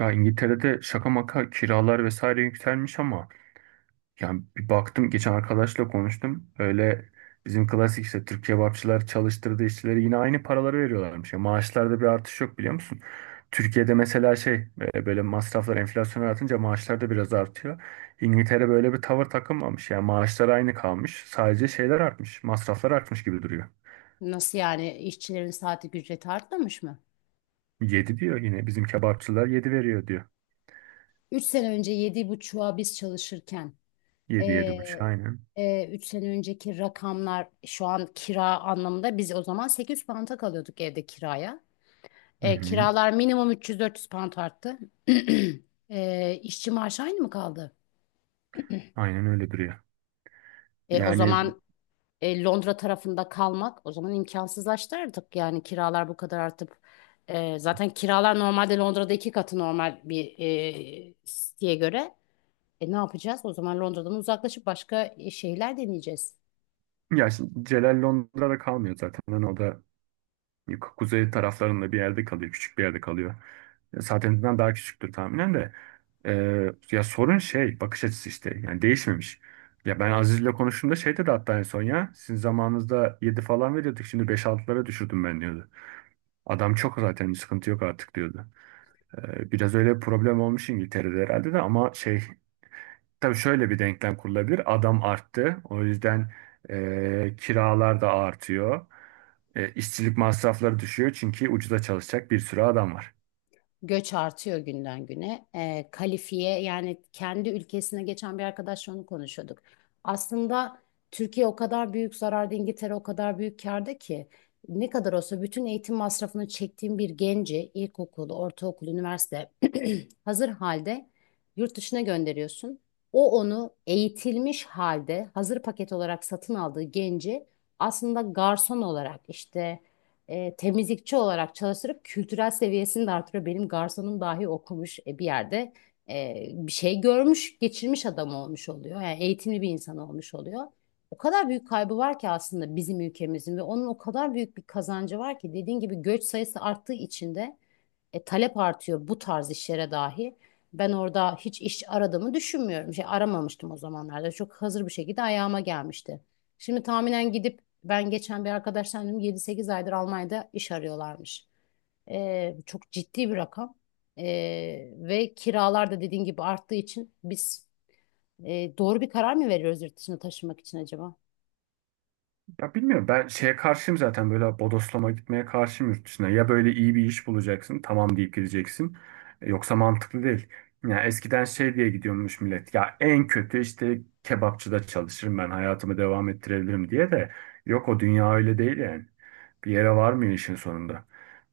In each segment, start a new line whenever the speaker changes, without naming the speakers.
Ya İngiltere'de şaka maka kiralar vesaire yükselmiş ama yani bir baktım geçen arkadaşla konuştum. Öyle bizim klasik işte Türk kebapçılar çalıştırdığı işçilere yine aynı paraları veriyorlarmış. Ya maaşlarda bir artış yok, biliyor musun? Türkiye'de mesela şey böyle masraflar enflasyona artınca maaşlar da biraz artıyor. İngiltere böyle bir tavır takınmamış. Yani maaşlar aynı kalmış. Sadece şeyler artmış. Masraflar artmış gibi duruyor.
Nasıl yani işçilerin saatlik ücreti artmamış mı?
Yedi diyor, yine bizim kebapçılar 7 veriyor diyor.
3 sene önce yedi buçuğa biz çalışırken
Yedi, yedi buçuk,
eee
aynen.
sene önceki rakamlar şu an kira anlamında biz o zaman 800 pound'a kalıyorduk evde kiraya.
Hı hı.
Kiralar minimum 300 yüz 400 pound arttı. İşçi maaşı aynı mı kaldı?
Aynen öyle duruyor.
O
Yani.
zaman Londra tarafında kalmak o zaman imkansızlaştı artık. Yani kiralar bu kadar artıp zaten kiralar normalde Londra'da iki katı normal bir siteye göre. Ne yapacağız? O zaman Londra'dan uzaklaşıp başka şehirler deneyeceğiz.
Ya şimdi Celal Londra'da kalmıyor zaten. Hani o da kuzey taraflarında bir yerde kalıyor. Küçük bir yerde kalıyor. Saatininden daha küçüktür tahminen de. Ya sorun şey bakış açısı işte. Yani değişmemiş. Ya ben Aziz'le konuştuğumda şey dedi hatta en son ya. Sizin zamanınızda 7 falan veriyorduk. Şimdi beş 6'lara düşürdüm ben diyordu. Adam çok, zaten sıkıntı yok artık diyordu. Biraz öyle problem olmuş İngiltere'de herhalde de, ama şey. Tabii şöyle bir denklem kurulabilir. Adam arttı. O yüzden kiralar da artıyor. İşçilik masrafları düşüyor çünkü ucuza çalışacak bir sürü adam var.
Göç artıyor günden güne. Kalifiye yani kendi ülkesine geçen bir arkadaşla onu konuşuyorduk. Aslında Türkiye o kadar büyük zararda, İngiltere o kadar büyük kârda ki ne kadar olsa bütün eğitim masrafını çektiğim bir genci, ilkokulu, ortaokul, üniversite hazır halde yurt dışına gönderiyorsun. O onu eğitilmiş halde hazır paket olarak satın aldığı genci aslında garson olarak işte temizlikçi olarak çalıştırıp kültürel seviyesini de artırıyor. Benim garsonum dahi okumuş bir yerde bir şey görmüş, geçirmiş adam olmuş oluyor. Yani eğitimli bir insan olmuş oluyor. O kadar büyük kaybı var ki aslında bizim ülkemizin ve onun o kadar büyük bir kazancı var ki dediğin gibi göç sayısı arttığı için de talep artıyor bu tarz işlere dahi. Ben orada hiç iş aradığımı düşünmüyorum. Şey aramamıştım o zamanlarda. Çok hazır bir şekilde ayağıma gelmişti. Şimdi tahminen gidip ben geçen bir arkadaştan dedim 7-8 aydır Almanya'da iş arıyorlarmış. Çok ciddi bir rakam. E, Ve kiralar da dediğin gibi arttığı için biz doğru bir karar mı veriyoruz yurt dışına taşınmak için acaba?
Ya bilmiyorum, ben şeye karşıyım zaten, böyle bodoslama gitmeye karşıyım yurt dışına. Ya böyle iyi bir iş bulacaksın, tamam, deyip gideceksin. Yoksa mantıklı değil. Ya eskiden şey diye gidiyormuş millet. Ya en kötü işte kebapçıda çalışırım, ben hayatımı devam ettirebilirim diye de. Yok, o dünya öyle değil yani. Bir yere varmıyor işin sonunda.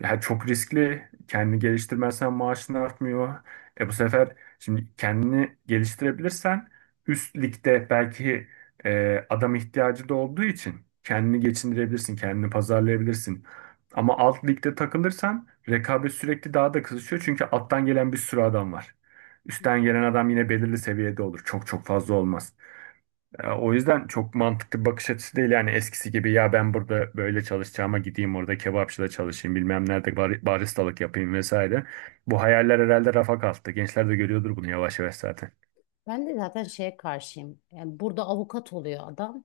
Ya çok riskli. Kendini geliştirmezsen maaşın artmıyor. E bu sefer şimdi kendini geliştirebilirsen üst ligde belki adam ihtiyacı da olduğu için kendini geçindirebilirsin, kendini pazarlayabilirsin. Ama alt ligde takılırsan rekabet sürekli daha da kızışıyor çünkü alttan gelen bir sürü adam var. Üstten gelen adam yine belirli seviyede olur. Çok çok fazla olmaz. O yüzden çok mantıklı bir bakış açısı değil yani eskisi gibi, ya ben burada böyle çalışacağıma gideyim orada kebapçıda çalışayım, bilmem nerede baristalık yapayım vesaire. Bu hayaller herhalde rafa kalktı. Gençler de görüyordur bunu yavaş yavaş zaten.
Ben de zaten şeye karşıyım. Yani burada avukat oluyor adam.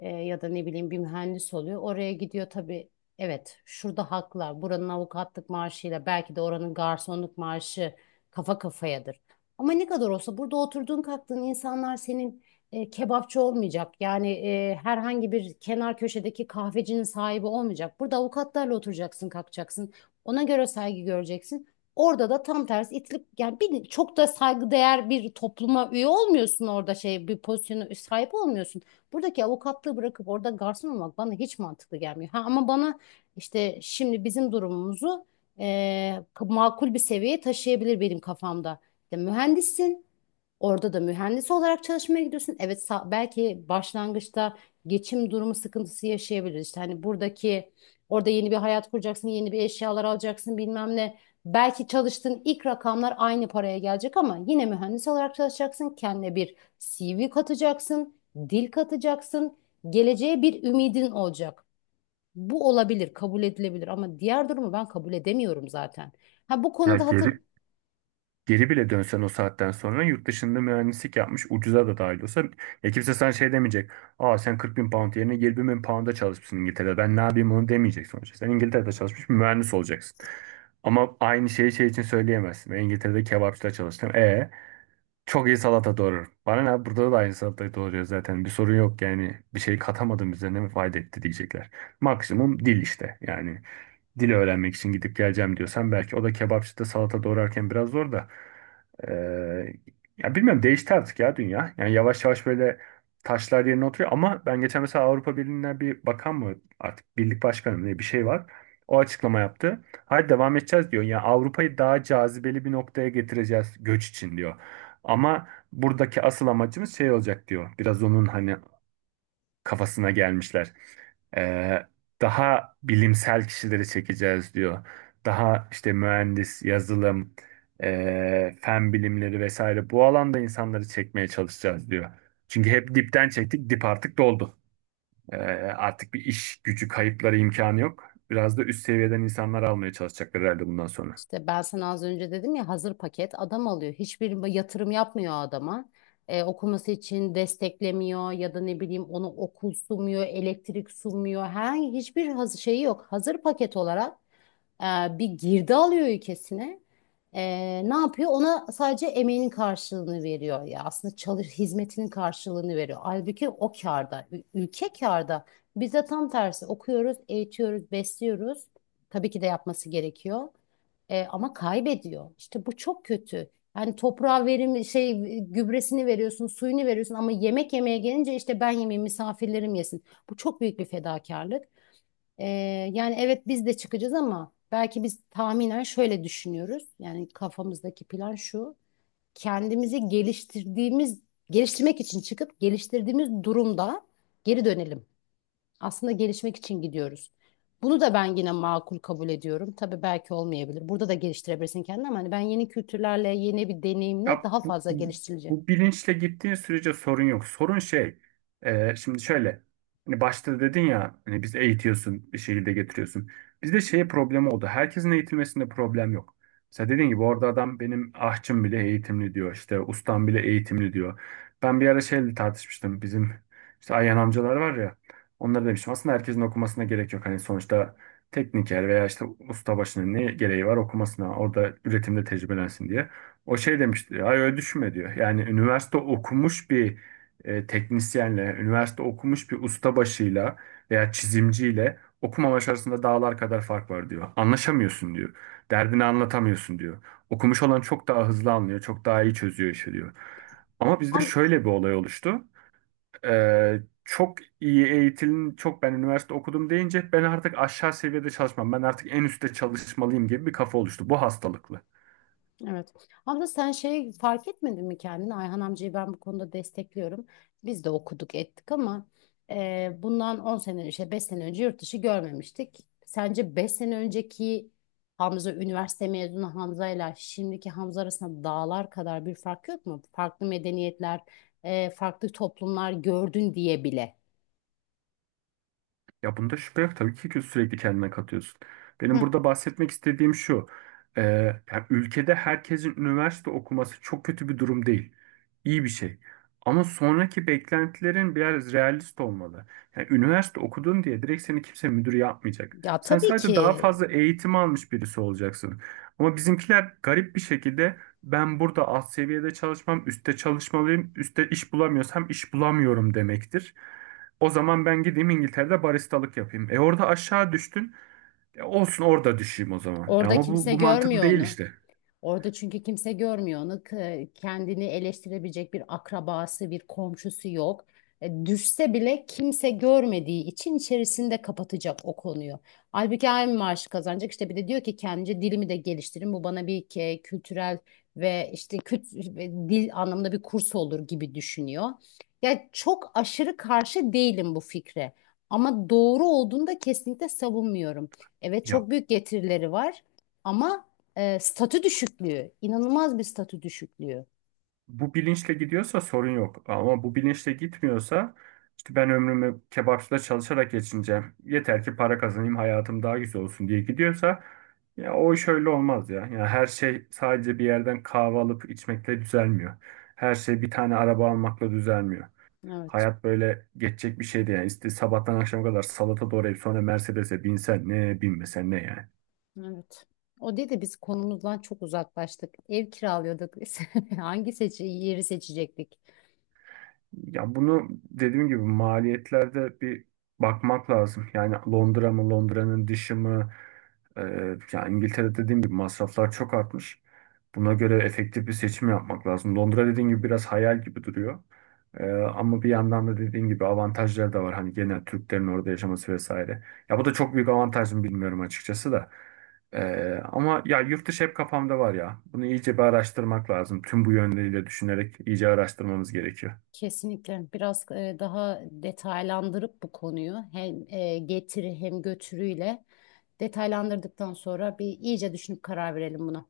Ya da ne bileyim bir mühendis oluyor. Oraya gidiyor tabii. Evet, şurada haklar. Buranın avukatlık maaşıyla belki de oranın garsonluk maaşı kafa kafayadır. Ama ne kadar olsa burada oturduğun kalktığın insanlar senin kebapçı olmayacak. Yani herhangi bir kenar köşedeki kahvecinin sahibi olmayacak. Burada avukatlarla oturacaksın, kalkacaksın. Ona göre saygı göreceksin. Orada da tam tersi itilip yani bir, çok da saygıdeğer bir topluma üye olmuyorsun orada şey bir pozisyona sahip olmuyorsun. Buradaki avukatlığı bırakıp orada garson olmak bana hiç mantıklı gelmiyor. Ha, ama bana işte şimdi bizim durumumuzu makul bir seviyeye taşıyabilir benim kafamda. İşte mühendissin. Orada da mühendis olarak çalışmaya gidiyorsun. Evet sa- belki başlangıçta geçim durumu sıkıntısı yaşayabiliriz. İşte hani buradaki orada yeni bir hayat kuracaksın, yeni bir eşyalar alacaksın bilmem ne. Belki çalıştığın ilk rakamlar aynı paraya gelecek ama yine mühendis olarak çalışacaksın. Kendine bir CV katacaksın, dil katacaksın. Geleceğe bir ümidin olacak. Bu olabilir, kabul edilebilir ama diğer durumu ben kabul edemiyorum zaten. Ha, bu
Ya
konuda
geri Geri bile dönsen o saatten sonra yurt dışında mühendislik yapmış, ucuza da dahil olsa, ya kimse sana şey demeyecek. Aa, sen 40 bin pound yerine 20 bin pound'a çalışmışsın İngiltere'de. Ben ne yapayım onu, demeyecek sonuçta. Sen İngiltere'de çalışmış bir mühendis olacaksın. Ama aynı şeyi şey için söyleyemezsin. Ben İngiltere'de kebapçıda çalıştım. E çok iyi salata doğruyorum. Bana ne, burada da aynı salatayı doğruyor zaten. Bir sorun yok yani. Bir şey katamadım, bize ne fayda etti, diyecekler. Maksimum dil işte yani, dil öğrenmek için gidip geleceğim diyorsan belki, o da kebapçıda salata doğrarken biraz zor da. Ee, Ya bilmiyorum, değişti artık ya dünya. Yani yavaş yavaş böyle taşlar yerine oturuyor, ama ben geçen mesela Avrupa Birliği'nden bir bakan mı, artık birlik başkanı mı diye bir şey var. O açıklama yaptı. Hayır, devam edeceğiz diyor. Yani Avrupa'yı daha cazibeli bir noktaya getireceğiz göç için diyor. Ama buradaki asıl amacımız şey olacak diyor. Biraz onun hani kafasına gelmişler. Ee, Daha bilimsel kişileri çekeceğiz diyor. Daha işte mühendis, yazılım, fen bilimleri vesaire, bu alanda insanları çekmeye çalışacağız diyor. Çünkü hep dipten çektik, dip artık doldu. Ee, Artık bir iş gücü kayıpları imkanı yok. Biraz da üst seviyeden insanlar almaya çalışacaklar herhalde bundan sonra.
İşte ben sana az önce dedim ya hazır paket adam alıyor. Hiçbir yatırım yapmıyor adama. Okuması için desteklemiyor ya da ne bileyim onu okul sunmuyor, elektrik sunmuyor. Her hiçbir hazır şeyi yok. Hazır paket olarak e, bir girdi alıyor ülkesine. E, Ne yapıyor? Ona sadece emeğinin karşılığını veriyor ya. Aslında çalış hizmetinin karşılığını veriyor. Halbuki o kârda, ülke kârda. Biz de tam tersi okuyoruz, eğitiyoruz, besliyoruz. Tabii ki de yapması gerekiyor. Ama kaybediyor. İşte bu çok kötü. Yani toprağa verim şey gübresini veriyorsun, suyunu veriyorsun ama yemek yemeye gelince işte ben yemeyeyim misafirlerim yesin. Bu çok büyük bir fedakarlık. Ee, Yani evet biz de çıkacağız ama belki biz tahminen şöyle düşünüyoruz. Yani kafamızdaki plan şu. Kendimizi geliştirdiğimiz, geliştirmek için çıkıp geliştirdiğimiz durumda geri dönelim. Aslında gelişmek için gidiyoruz. Bunu da ben yine makul kabul ediyorum. Tabii belki olmayabilir. Burada da geliştirebilirsin kendini ama hani ben yeni kültürlerle, yeni bir deneyimle
Ya
daha
bu,
fazla geliştirileceğim.
Bu bilinçle gittiğin sürece sorun yok. Sorun şey, şimdi şöyle, hani başta dedin ya, hani biz eğitiyorsun, bir şekilde getiriyorsun. Bizde şey problemi oldu. Herkesin eğitilmesinde problem yok. Mesela dediğin gibi orada adam benim ahçım bile eğitimli diyor, işte ustam bile eğitimli diyor. Ben bir ara şeyle tartışmıştım, bizim işte Ayhan amcalar var ya, onlara demiştim aslında herkesin okumasına gerek yok. Hani sonuçta tekniker veya işte ustabaşının ne gereği var okumasına, orada üretimde tecrübelensin diye. O şey demişti diyor, ay öyle düşünme diyor. Yani üniversite okumuş bir teknisyenle, üniversite okumuş bir ustabaşıyla veya çizimciyle okumamış arasında dağlar kadar fark var diyor. Anlaşamıyorsun diyor. Derdini anlatamıyorsun diyor. Okumuş olan çok daha hızlı anlıyor, çok daha iyi çözüyor işi diyor. Ama bizde
Ama
şöyle bir olay oluştu. Çok iyi eğitilin, çok ben üniversite okudum deyince ben artık aşağı seviyede çalışmam, ben artık en üstte çalışmalıyım gibi bir kafa oluştu. Bu hastalıklı.
Evet. Abla sen şey fark etmedin mi kendini? Ayhan amcayı ben bu konuda destekliyorum. Biz de okuduk ettik ama bundan 10 sene işte 5 sene önce yurt dışı görmemiştik. Sence 5 sene önceki Hamza üniversite mezunu Hamza ile şimdiki Hamza arasında dağlar kadar bir fark yok mu? Farklı medeniyetler, farklı toplumlar gördün diye bile.
Ya bunda şüphe yok tabii ki sürekli kendine katıyorsun. Benim
Heh.
burada bahsetmek istediğim şu. e, Yani ülkede herkesin üniversite okuması çok kötü bir durum değil. İyi bir şey. Ama sonraki beklentilerin biraz realist olmalı. Yani üniversite okudun diye direkt seni kimse müdür yapmayacak.
Ya
Sen
tabii ki
sadece daha fazla eğitim almış birisi olacaksın. Ama bizimkiler garip bir şekilde ben burada alt seviyede çalışmam, üstte çalışmalıyım, üstte iş bulamıyorsam iş bulamıyorum demektir. O zaman ben gideyim İngiltere'de baristalık yapayım. E orada aşağı düştün. E olsun, orada düşeyim o zaman. E
orada
ama bu,
kimse
bu mantıklı
görmüyor
değil
onu.
işte.
Orada çünkü kimse görmüyor onu. Kendini eleştirebilecek bir akrabası, bir komşusu yok. Düşse bile kimse görmediği için içerisinde kapatacak o konuyu. Halbuki aynı maaşı kazanacak. İşte bir de diyor ki kendince dilimi de geliştirin. Bu bana bir kültürel ve işte ve dil anlamında bir kurs olur gibi düşünüyor. Ya çok aşırı karşı değilim bu fikre. Ama doğru olduğunda kesinlikle savunmuyorum. Evet
Ya
çok büyük getirileri var ama statü düşüklüğü, inanılmaz bir statü düşüklüğü.
bu bilinçle gidiyorsa sorun yok. Ama bu bilinçle gitmiyorsa, işte ben ömrümü kebapçıda çalışarak geçineceğim, yeter ki para kazanayım, hayatım daha güzel olsun diye gidiyorsa, ya o iş öyle olmaz ya. Yani her şey sadece bir yerden kahve alıp içmekle düzelmiyor. Her şey bir tane araba almakla düzelmiyor.
Evet.
Hayat böyle geçecek bir şey değil. Yani. İşte sabahtan akşama kadar salata doğrayıp sonra Mercedes'e binsen ne, binmesen ne yani.
Evet. O dedi biz konumuzdan çok uzaklaştık. Ev kiralıyorduk biz. Hangi seçi yeri seçecektik?
Ya bunu dediğim gibi maliyetlerde bir bakmak lazım. Yani Londra mı, Londra'nın dışı mı? Yani İngiltere dediğim gibi masraflar çok artmış. Buna göre efektif bir seçim yapmak lazım. Londra dediğim gibi biraz hayal gibi duruyor. Ama bir yandan da dediğim gibi avantajları da var. Hani genel Türklerin orada yaşaması vesaire. Ya bu da çok büyük avantaj mı bilmiyorum açıkçası da. Ama ya yurt dışı hep kafamda var ya. Bunu iyice bir araştırmak lazım. Tüm bu yönleriyle düşünerek iyice araştırmamız gerekiyor.
Kesinlikle biraz daha detaylandırıp bu konuyu hem getiri hem götürüyle detaylandırdıktan sonra bir iyice düşünüp karar verelim buna.